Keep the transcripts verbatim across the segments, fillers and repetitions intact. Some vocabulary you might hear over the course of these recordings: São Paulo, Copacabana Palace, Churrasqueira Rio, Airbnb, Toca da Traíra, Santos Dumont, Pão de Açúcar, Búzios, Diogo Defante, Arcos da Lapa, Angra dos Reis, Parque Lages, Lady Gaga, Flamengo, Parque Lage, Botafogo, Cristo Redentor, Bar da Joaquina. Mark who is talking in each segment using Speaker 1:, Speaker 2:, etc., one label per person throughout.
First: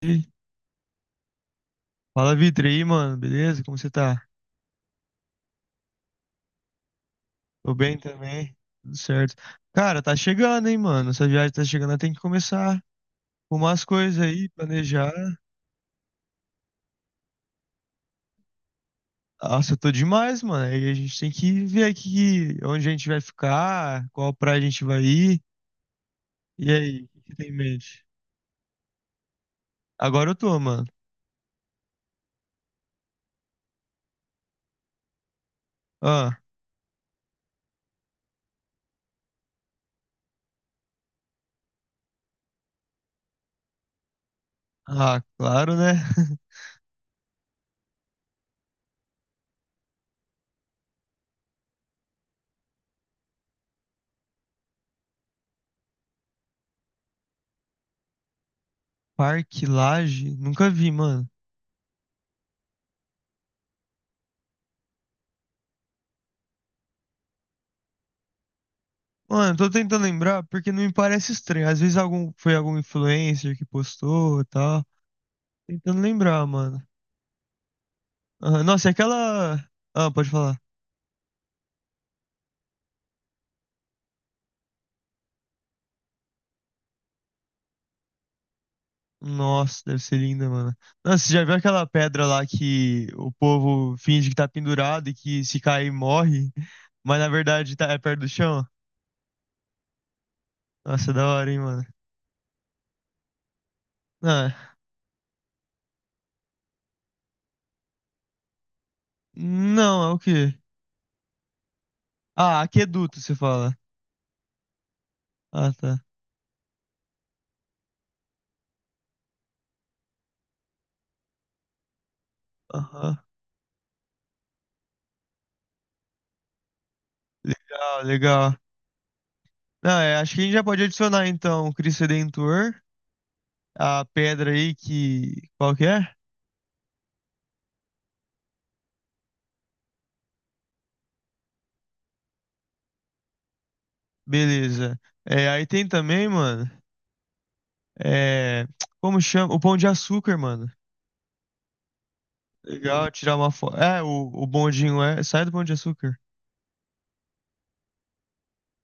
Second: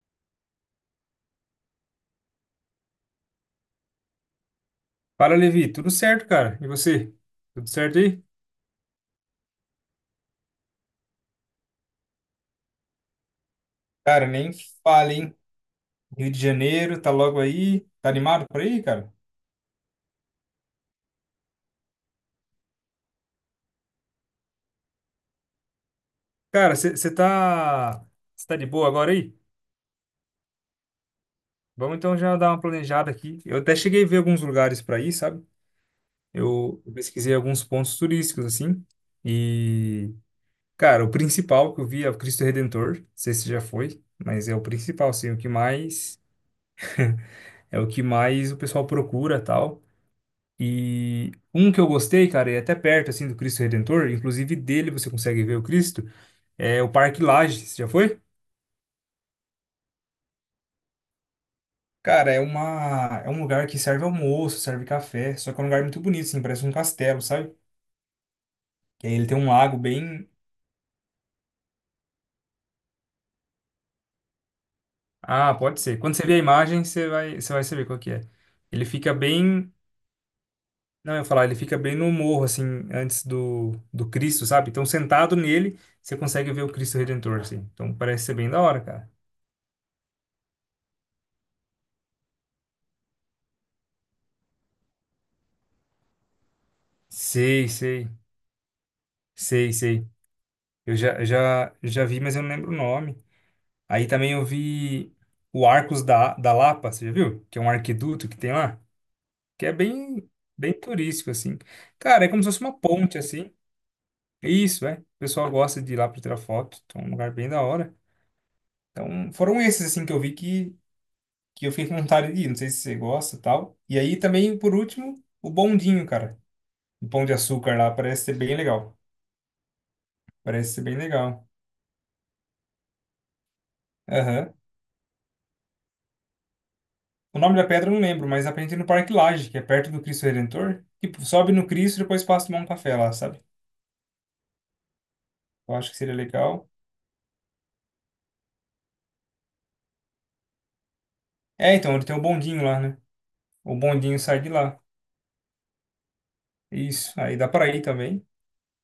Speaker 1: E Fala, Vitor, e aí, mano, beleza? Como você tá?
Speaker 2: Fala, Levi. Tudo certo, cara? E você? Tudo
Speaker 1: Tô bem
Speaker 2: certo aí?
Speaker 1: também, tudo certo. Cara, tá chegando, hein, mano? Essa viagem tá chegando, tem que começar a arrumar as coisas
Speaker 2: Cara,
Speaker 1: aí,
Speaker 2: nem
Speaker 1: planejar.
Speaker 2: fale, hein? Rio de Janeiro, tá logo aí. Tá animado por aí, cara?
Speaker 1: Nossa, eu tô demais, mano. Aí a gente tem que ver aqui onde a gente vai ficar, qual praia a gente vai ir. E
Speaker 2: Cara,
Speaker 1: aí, o
Speaker 2: você
Speaker 1: que que tem em
Speaker 2: tá,
Speaker 1: mente?
Speaker 2: cê tá de boa agora aí?
Speaker 1: Agora eu tô, mano.
Speaker 2: Vamos então já dar uma planejada aqui. Eu até cheguei a ver alguns lugares para ir, sabe?
Speaker 1: Ah,
Speaker 2: Eu eu pesquisei alguns pontos turísticos, assim. E, cara, o principal que eu vi é o Cristo Redentor. Não sei se já foi, mas é o principal,
Speaker 1: ah,
Speaker 2: assim, o que
Speaker 1: claro, né?
Speaker 2: mais... É o que mais o pessoal procura, tal. E um que eu gostei, cara, é até perto assim do Cristo Redentor, inclusive dele você consegue ver o Cristo, é o Parque Lages. Você já foi?
Speaker 1: Parque Lage? Nunca vi, mano.
Speaker 2: Cara, é uma é um lugar que serve almoço, serve café, só que é um lugar muito bonito, assim, parece um castelo, sabe? Que aí ele tem um
Speaker 1: Mano, tô
Speaker 2: lago
Speaker 1: tentando
Speaker 2: bem...
Speaker 1: lembrar porque não me parece estranho. Às vezes algum, foi algum influencer que postou e tal.
Speaker 2: Ah, pode ser.
Speaker 1: Tentando
Speaker 2: Quando você vê a
Speaker 1: lembrar,
Speaker 2: imagem,
Speaker 1: mano.
Speaker 2: você vai você vai saber qual que é.
Speaker 1: Aham,
Speaker 2: Ele
Speaker 1: nossa, e
Speaker 2: fica
Speaker 1: aquela.
Speaker 2: bem,
Speaker 1: Ah, pode falar.
Speaker 2: não, eu ia falar, ele fica bem no morro assim, antes do do Cristo, sabe? Então sentado nele, você consegue ver o Cristo Redentor, assim. Então parece ser bem da hora, cara.
Speaker 1: Nossa, deve ser linda, mano. Nossa, você já viu aquela pedra lá que o povo finge que tá pendurado e que se cair morre, mas na
Speaker 2: Sei,
Speaker 1: verdade tá é
Speaker 2: sei.
Speaker 1: perto do chão?
Speaker 2: Sei, sei. Eu
Speaker 1: Nossa, é
Speaker 2: já,
Speaker 1: da
Speaker 2: eu
Speaker 1: hora, hein,
Speaker 2: já,
Speaker 1: mano.
Speaker 2: já vi, mas eu não lembro o nome. Aí também eu
Speaker 1: Ah,
Speaker 2: vi o Arcos da, da Lapa, você já viu? Que é um arquiduto que tem lá, que é
Speaker 1: não, é o
Speaker 2: bem,
Speaker 1: quê?
Speaker 2: bem turístico, assim. Cara, é como se fosse
Speaker 1: Ah,
Speaker 2: uma ponte,
Speaker 1: aqueduto, você
Speaker 2: assim.
Speaker 1: fala.
Speaker 2: Isso, é. O pessoal
Speaker 1: Ah,
Speaker 2: gosta de ir
Speaker 1: tá.
Speaker 2: lá para tirar foto, então é um lugar bem da hora. Então, foram esses, assim, que eu vi que, que eu fiquei com vontade de ir. Não sei se você
Speaker 1: Aham.
Speaker 2: gosta e tal. E aí também, por último, o bondinho, cara. O Pão de Açúcar lá
Speaker 1: Legal,
Speaker 2: parece ser bem
Speaker 1: legal.
Speaker 2: legal.
Speaker 1: Não, é, acho que a gente já
Speaker 2: Parece
Speaker 1: pode
Speaker 2: ser bem
Speaker 1: adicionar
Speaker 2: legal.
Speaker 1: então o Cristo Redentor, a pedra
Speaker 2: Aham.
Speaker 1: aí que. Qual que é?
Speaker 2: O nome da pedra eu não lembro, mas aprendi no Parque Lage, que é perto do Cristo Redentor. Tipo, sobe no Cristo e depois passa a tomar um café lá, sabe?
Speaker 1: Beleza. É, aí
Speaker 2: Eu
Speaker 1: tem
Speaker 2: acho que seria
Speaker 1: também,
Speaker 2: legal.
Speaker 1: mano. É, como chama? O Pão de Açúcar, mano.
Speaker 2: É, então, ele tem o bondinho lá, né?
Speaker 1: Legal, tirar uma
Speaker 2: O
Speaker 1: foto. É,
Speaker 2: bondinho
Speaker 1: o,
Speaker 2: sai
Speaker 1: o
Speaker 2: de lá.
Speaker 1: bondinho é. Sai do Pão de Açúcar.
Speaker 2: Isso, aí dá pra ir também.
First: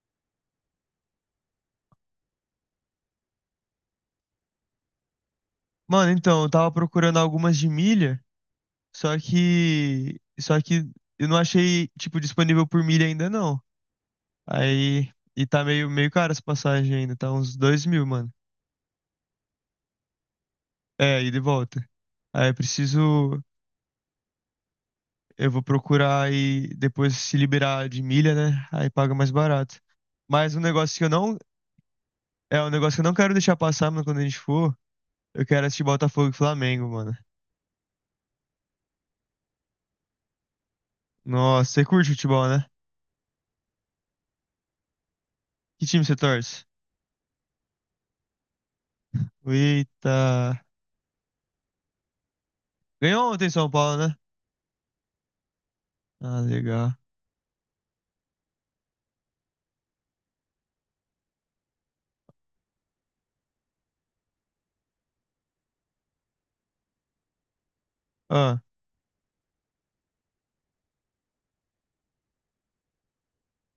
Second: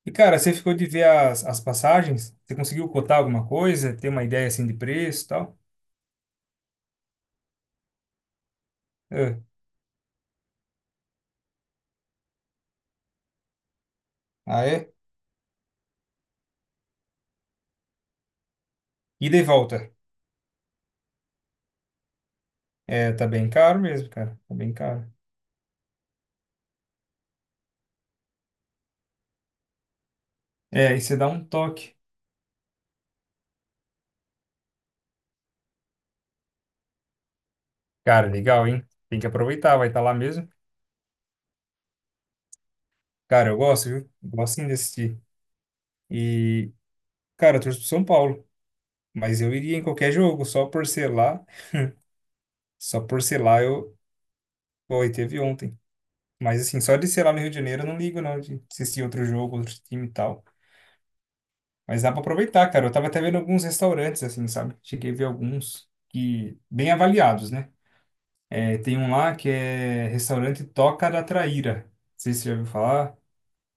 Speaker 2: E, cara, você ficou de ver as, as passagens? Você conseguiu cotar alguma coisa? Ter uma ideia, assim, de preço e tal?
Speaker 1: Mano, então, eu tava procurando algumas de milha, só
Speaker 2: É.
Speaker 1: que. Só que eu não achei, tipo, disponível por milha ainda não.
Speaker 2: Ah, é?
Speaker 1: Aí. E tá meio, meio caro essa passagem ainda, tá uns dois mil, mano.
Speaker 2: Ida e volta.
Speaker 1: É, ida e volta. Aí eu
Speaker 2: É, tá
Speaker 1: preciso.
Speaker 2: bem caro mesmo, cara. Tá bem caro.
Speaker 1: Eu vou procurar e depois se liberar de milha, né? Aí paga mais barato. Mas um
Speaker 2: É,
Speaker 1: negócio
Speaker 2: e
Speaker 1: que eu
Speaker 2: você dá
Speaker 1: não.
Speaker 2: um toque.
Speaker 1: É um negócio que eu não quero deixar passar, mano, quando a gente for. Eu quero assistir Botafogo e Flamengo, mano.
Speaker 2: Cara, legal, hein? Tem que aproveitar, vai estar lá mesmo.
Speaker 1: Nossa, você curte futebol, né?
Speaker 2: Cara, eu gosto, viu? Eu gosto sim de assistir.
Speaker 1: Que time você torce?
Speaker 2: E, cara, eu torço pro São Paulo, mas eu iria em qualquer
Speaker 1: Eita.
Speaker 2: jogo, só por ser lá, só por
Speaker 1: Ganhou
Speaker 2: ser
Speaker 1: ontem
Speaker 2: lá
Speaker 1: São Paulo,
Speaker 2: eu,
Speaker 1: né?
Speaker 2: pô, e teve ontem.
Speaker 1: Ah,
Speaker 2: Mas assim, só
Speaker 1: legal.
Speaker 2: de ser lá no Rio de Janeiro eu não ligo não, de assistir outro jogo, outro time e tal. Mas dá pra aproveitar, cara. Eu tava até vendo alguns restaurantes, assim, sabe? Cheguei a ver alguns que, bem avaliados, né?
Speaker 1: Ah,
Speaker 2: É, tem um lá que é restaurante Toca da Traíra. Não sei se você já ouviu falar.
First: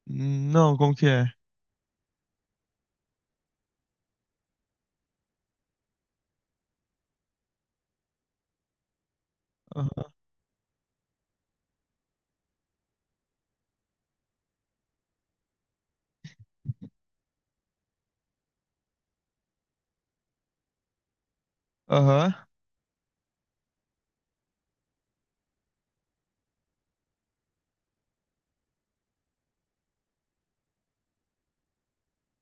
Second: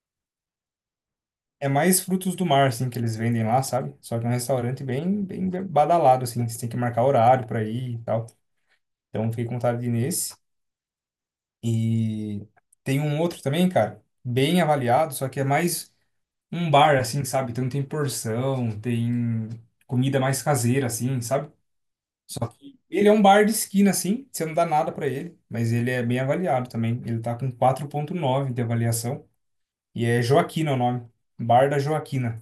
Speaker 1: não, como que é?
Speaker 2: É mais frutos do mar, assim, que eles vendem lá, sabe? Só que é um restaurante bem, bem badalado, assim. Você tem que marcar horário pra ir e tal. Então, fiquei com vontade de ir
Speaker 1: Ah,
Speaker 2: nesse. E tem um outro também, cara, bem avaliado, só que é mais um bar, assim, sabe? Então tem porção, tem comida mais caseira, assim, sabe?
Speaker 1: aham.
Speaker 2: Só que ele é um bar de esquina, assim, você não dá nada pra ele, mas ele é bem avaliado também. Ele tá com quatro ponto nove de avaliação e é Joaquina o nome, Bar da Joaquina.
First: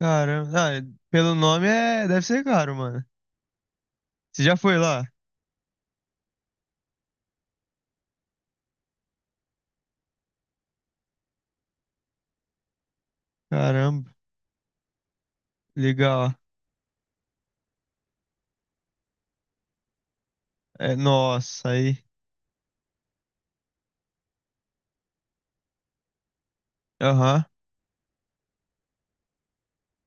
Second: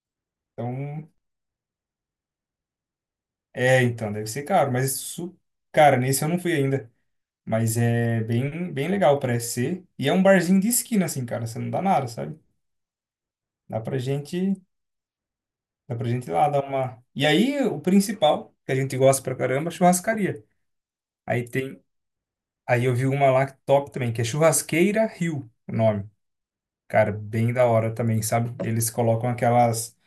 Speaker 1: Caramba. Ah,
Speaker 2: Então,
Speaker 1: pelo nome é, deve ser caro, mano.
Speaker 2: é, então, deve
Speaker 1: Você
Speaker 2: ser
Speaker 1: já
Speaker 2: caro,
Speaker 1: foi
Speaker 2: mas
Speaker 1: lá?
Speaker 2: isso, cara, nesse eu não fui ainda. Mas é bem, bem legal, parece ser. E é um barzinho de esquina, assim, cara. Você não dá nada, sabe? Dá pra
Speaker 1: Caramba.
Speaker 2: gente, dá pra gente ir
Speaker 1: Legal.
Speaker 2: lá dar uma. E aí, o principal, que a gente gosta pra caramba, é churrascaria.
Speaker 1: É,
Speaker 2: Aí
Speaker 1: nossa,
Speaker 2: tem,
Speaker 1: aí.
Speaker 2: aí eu vi uma lá que top também, que é Churrasqueira Rio, o nome. Cara,
Speaker 1: Aham.
Speaker 2: bem da hora também, sabe? Eles colocam aquelas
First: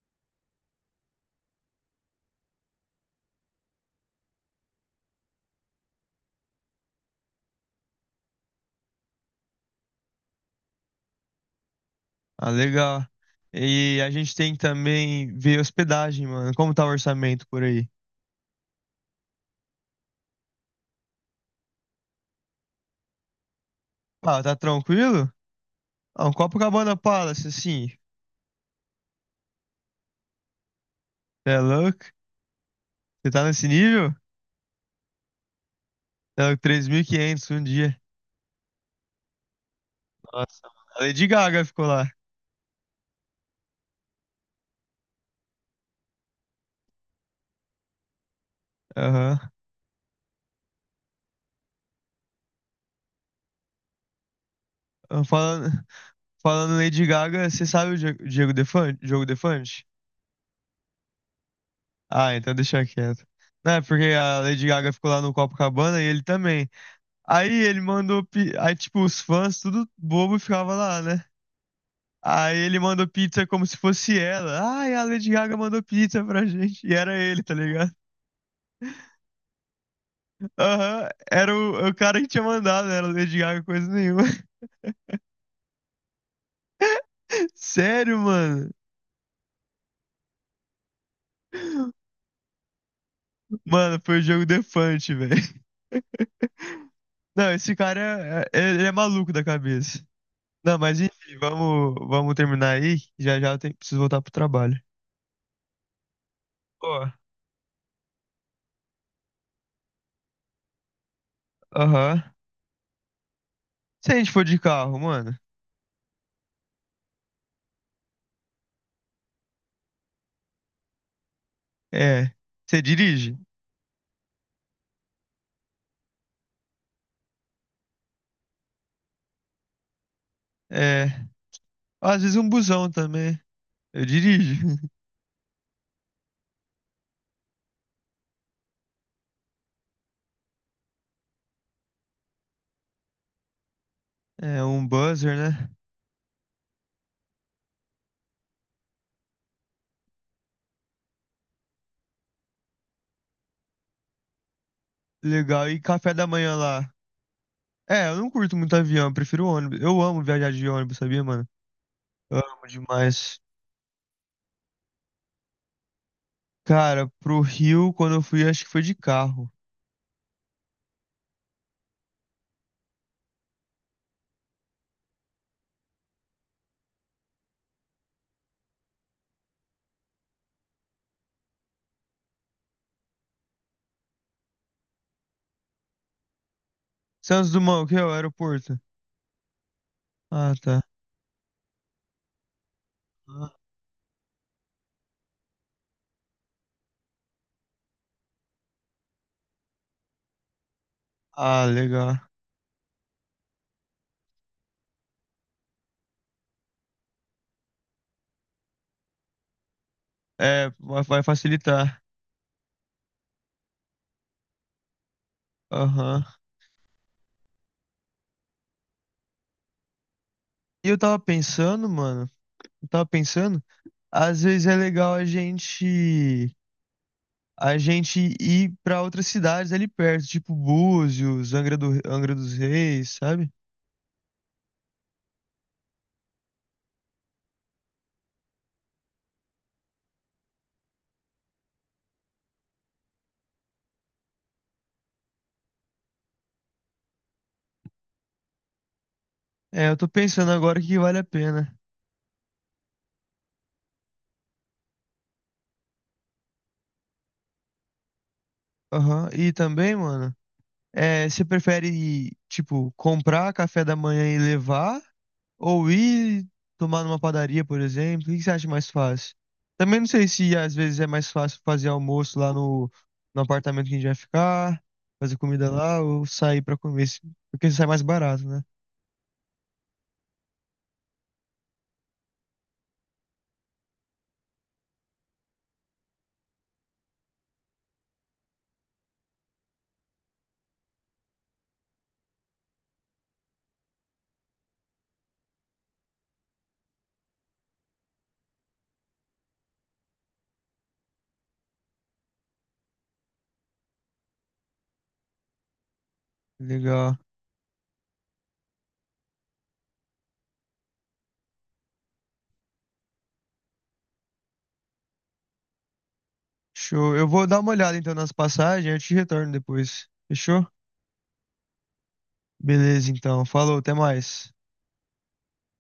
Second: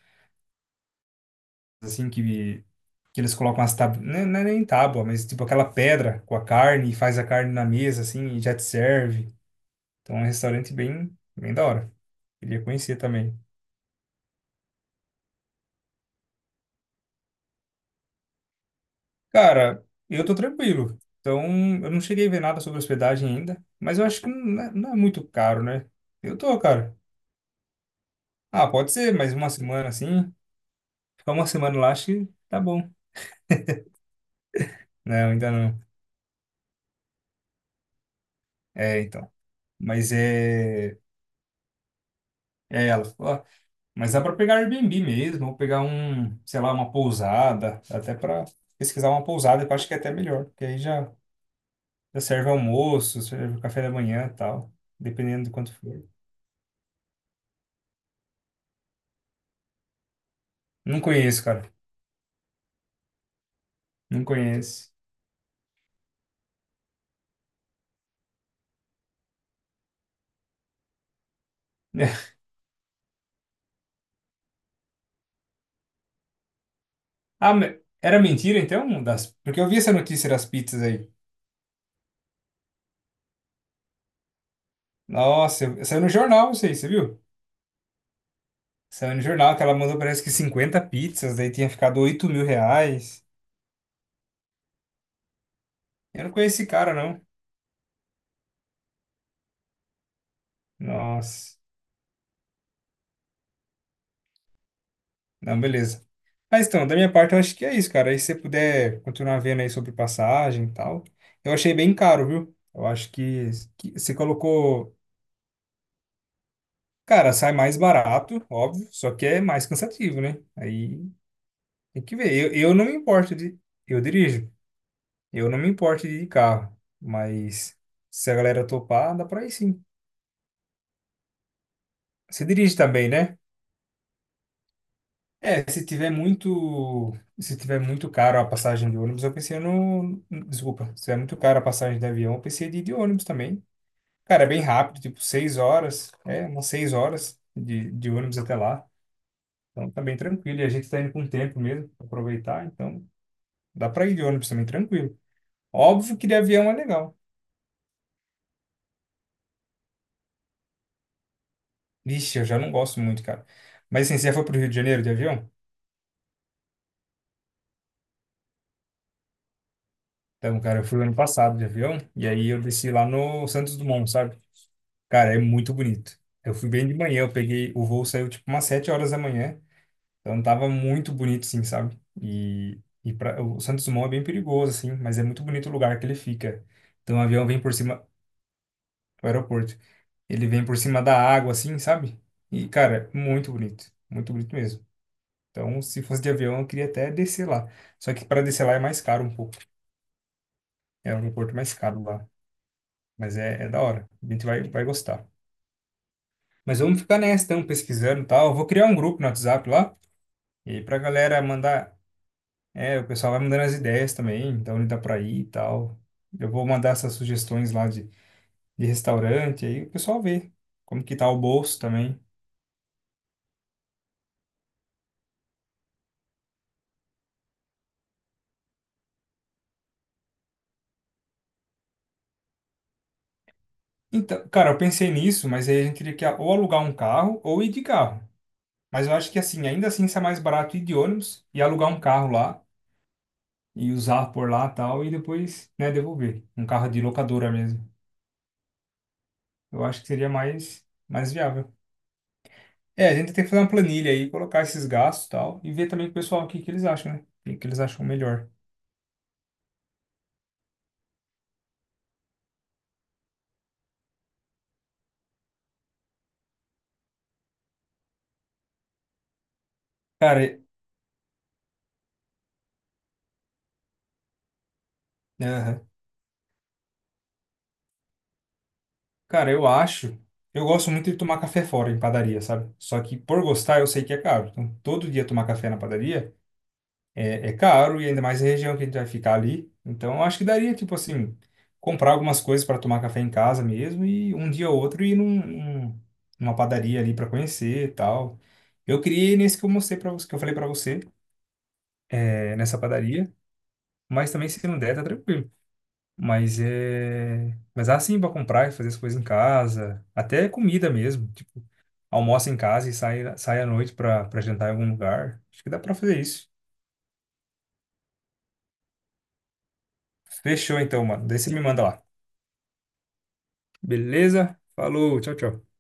Speaker 2: assim que que eles colocam as tábuas, não é não é nem tábua, mas tipo aquela pedra com a carne e faz a carne na mesa assim e já te serve. Então é um restaurante bem, bem da hora.
Speaker 1: Ah,
Speaker 2: Queria conhecer
Speaker 1: legal.
Speaker 2: também.
Speaker 1: E a gente tem que também ver hospedagem, mano. Como tá o orçamento por aí?
Speaker 2: Cara, eu tô tranquilo. Então, eu não cheguei a ver nada sobre hospedagem ainda, mas eu acho que
Speaker 1: Ah, tá
Speaker 2: não é, não é muito
Speaker 1: tranquilo?
Speaker 2: caro, né?
Speaker 1: Ah, um
Speaker 2: Eu tô,
Speaker 1: Copacabana
Speaker 2: cara.
Speaker 1: Palace, assim.
Speaker 2: Ah, pode ser, mais uma semana assim. Ficar uma
Speaker 1: Você é
Speaker 2: semana lá,
Speaker 1: louco?
Speaker 2: acho que tá bom.
Speaker 1: Você tá nesse nível? Você
Speaker 2: Não, ainda não.
Speaker 1: é louco, três mil e quinhentos um dia.
Speaker 2: É, então. Mas
Speaker 1: Nossa, mano.
Speaker 2: é.
Speaker 1: A Lady Gaga ficou lá.
Speaker 2: É ela. Falou, ó, mas dá pra pegar Airbnb mesmo, ou pegar um, sei lá, uma pousada. Dá até pra pesquisar uma
Speaker 1: Aham.
Speaker 2: pousada, que eu acho que é até melhor. Porque aí já, já serve almoço, serve café da manhã e tal.
Speaker 1: Ah,
Speaker 2: Dependendo de
Speaker 1: Falando,
Speaker 2: quanto for.
Speaker 1: falando em Lady Gaga, você sabe o Die- Diego Defante? Diogo Defante?
Speaker 2: Não conheço, cara.
Speaker 1: Ah, então deixa quieto. Não, é porque
Speaker 2: Não
Speaker 1: a Lady
Speaker 2: conheço.
Speaker 1: Gaga ficou lá no Copacabana e ele também. Aí ele mandou. pi- Aí, tipo, os fãs, tudo bobo, ficava lá, né? Aí ele mandou pizza como se fosse ela. Ai, a Lady Gaga mandou pizza pra gente. E era ele,
Speaker 2: Ah,
Speaker 1: tá
Speaker 2: me-
Speaker 1: ligado?
Speaker 2: era mentira então? Das... Porque eu vi essa notícia das pizzas
Speaker 1: Aham,
Speaker 2: aí.
Speaker 1: era o, o cara que tinha mandado, não era Lady Gaga, coisa nenhuma.
Speaker 2: Nossa, eu- saiu no jornal isso aí, você viu?
Speaker 1: Sério, mano?
Speaker 2: Saiu no jornal que ela mandou parece que cinquenta pizzas, daí tinha ficado oito mil reais.
Speaker 1: Mano, foi o jogo defante, velho.
Speaker 2: Eu não conheci esse cara, não.
Speaker 1: Não, esse cara é, é- ele é maluco da cabeça. Não, mas enfim,
Speaker 2: Nossa.
Speaker 1: vamos, vamos terminar aí. Já já eu tenho- preciso voltar pro trabalho.
Speaker 2: Não, beleza. Mas então, da
Speaker 1: Ó,
Speaker 2: minha parte eu acho que é isso, cara. Aí se você puder continuar vendo aí sobre passagem e tal. Eu achei bem
Speaker 1: aham.
Speaker 2: caro, viu? Eu acho que, que
Speaker 1: Se
Speaker 2: você
Speaker 1: a gente for de
Speaker 2: colocou.
Speaker 1: carro, mano,
Speaker 2: Cara, sai mais barato, óbvio, só que é mais cansativo, né? Aí tem que
Speaker 1: é.
Speaker 2: ver. Eu, eu
Speaker 1: Você
Speaker 2: não me importo
Speaker 1: dirige?
Speaker 2: de. Eu dirijo. Eu não me importo de ir de carro, mas se a galera topar, dá pra ir sim.
Speaker 1: É. Às vezes
Speaker 2: Você
Speaker 1: um
Speaker 2: dirige
Speaker 1: busão
Speaker 2: também, né?
Speaker 1: também. Eu dirijo.
Speaker 2: É, se tiver muito, se tiver muito caro a passagem de ônibus, eu pensei no, desculpa, se tiver muito caro a passagem de avião, eu pensei de ir de ônibus também. Cara, é bem
Speaker 1: É, um
Speaker 2: rápido, tipo
Speaker 1: buzzer,
Speaker 2: seis
Speaker 1: né?
Speaker 2: horas, é, umas seis horas de, de ônibus até lá. Então tá bem tranquilo, e a gente tá indo com tempo mesmo, pra aproveitar, então dá pra ir de ônibus também, tranquilo.
Speaker 1: Legal. E café
Speaker 2: Óbvio
Speaker 1: da
Speaker 2: que de
Speaker 1: manhã
Speaker 2: avião é
Speaker 1: lá?
Speaker 2: legal.
Speaker 1: É, eu não curto muito avião, eu prefiro ônibus. Eu amo viajar de ônibus, sabia, mano? Eu
Speaker 2: Vixe, eu já
Speaker 1: amo
Speaker 2: não gosto muito,
Speaker 1: demais.
Speaker 2: cara. Mas assim, você já foi pro Rio de Janeiro de avião?
Speaker 1: Cara, pro Rio, quando eu fui, acho que foi de carro.
Speaker 2: Então, cara, eu fui ano passado de avião, e aí eu desci lá no Santos Dumont, sabe? Cara, é muito bonito. Eu fui bem de manhã, eu peguei, o voo saiu tipo umas sete horas da manhã, então tava muito bonito, sim, sabe? E, e pra, o Santos Dumont é bem perigoso, assim, mas é muito bonito o lugar que ele fica. Então o avião
Speaker 1: Santos
Speaker 2: vem por
Speaker 1: Dumont, o que é
Speaker 2: cima,
Speaker 1: o aeroporto?
Speaker 2: o aeroporto, ele
Speaker 1: Ah,
Speaker 2: vem por
Speaker 1: tá.
Speaker 2: cima da água, assim, sabe? E, cara, muito bonito, muito bonito mesmo. Então, se fosse de avião, eu queria até descer lá. Só que para descer lá é mais caro um pouco. É um aeroporto
Speaker 1: Ah,
Speaker 2: mais caro
Speaker 1: legal.
Speaker 2: lá. Mas é, é da hora. A gente vai, vai gostar. Mas vamos ficar nessa, então, pesquisando e tal. Eu vou criar um grupo no WhatsApp lá.
Speaker 1: É,
Speaker 2: E aí pra
Speaker 1: vai vai
Speaker 2: galera mandar.
Speaker 1: facilitar.
Speaker 2: É, o pessoal vai mandando as ideias também, então ele dá pra ir e tal.
Speaker 1: Aham.
Speaker 2: Eu vou mandar essas sugestões lá de, de restaurante, aí o pessoal vê
Speaker 1: E eu
Speaker 2: como que
Speaker 1: tava
Speaker 2: tá o bolso
Speaker 1: pensando,
Speaker 2: também.
Speaker 1: mano, eu tava pensando, às vezes é legal a gente a gente ir pra outras cidades ali perto, tipo Búzios, Angra do, Angra dos Reis, sabe?
Speaker 2: Então, cara, eu pensei nisso, mas aí a gente teria que ou alugar um carro ou ir de carro. Mas eu acho que assim, ainda assim isso é mais barato ir de ônibus e alugar um carro lá e usar por lá e tal, e depois, né, devolver. Um carro de locadora mesmo. Eu
Speaker 1: É, eu
Speaker 2: acho
Speaker 1: tô
Speaker 2: que seria
Speaker 1: pensando agora
Speaker 2: mais,
Speaker 1: que vale a
Speaker 2: mais
Speaker 1: pena.
Speaker 2: viável. É, a gente tem que fazer uma planilha aí, colocar esses gastos e tal, e ver também com o pessoal o que que eles acham, né? O que que eles acham melhor.
Speaker 1: Aham. E também, mano, é, você prefere, tipo, comprar café da manhã e levar? Ou ir tomar numa padaria, por exemplo? O que que você acha mais fácil? Também não sei
Speaker 2: Cara,
Speaker 1: se
Speaker 2: é-
Speaker 1: às vezes é mais fácil fazer almoço lá no, no apartamento que a gente vai ficar, fazer comida
Speaker 2: aham.
Speaker 1: lá ou sair pra comer, se- porque sai mais barato, né?
Speaker 2: Cara, eu acho. Eu gosto muito de tomar café fora em padaria, sabe? Só que por gostar, eu sei que é caro. Então, todo dia tomar café na padaria. É, é caro e ainda mais a região que a gente vai ficar ali. Então, eu acho que daria, tipo assim, comprar algumas coisas para tomar café em casa mesmo e um dia ou outro ir num, num- numa padaria ali para conhecer e tal. Eu queria ir nesse que eu mostrei para você, que eu falei para você, é, nessa padaria, mas também se não der, tá tranquilo. Mas
Speaker 1: Legal.
Speaker 2: é, mas dá sim para comprar e fazer as coisas em casa, até comida mesmo, tipo, almoça em casa e sai sai à noite para para jantar em algum lugar. Acho que dá para fazer isso.
Speaker 1: Show. Eu vou dar uma olhada então nas passagens, eu te retorno depois. Fechou?
Speaker 2: Fechou então, mano. Daí você me manda lá.
Speaker 1: Beleza, então. Falou, até mais.
Speaker 2: Beleza? Falou, tchau, tchau.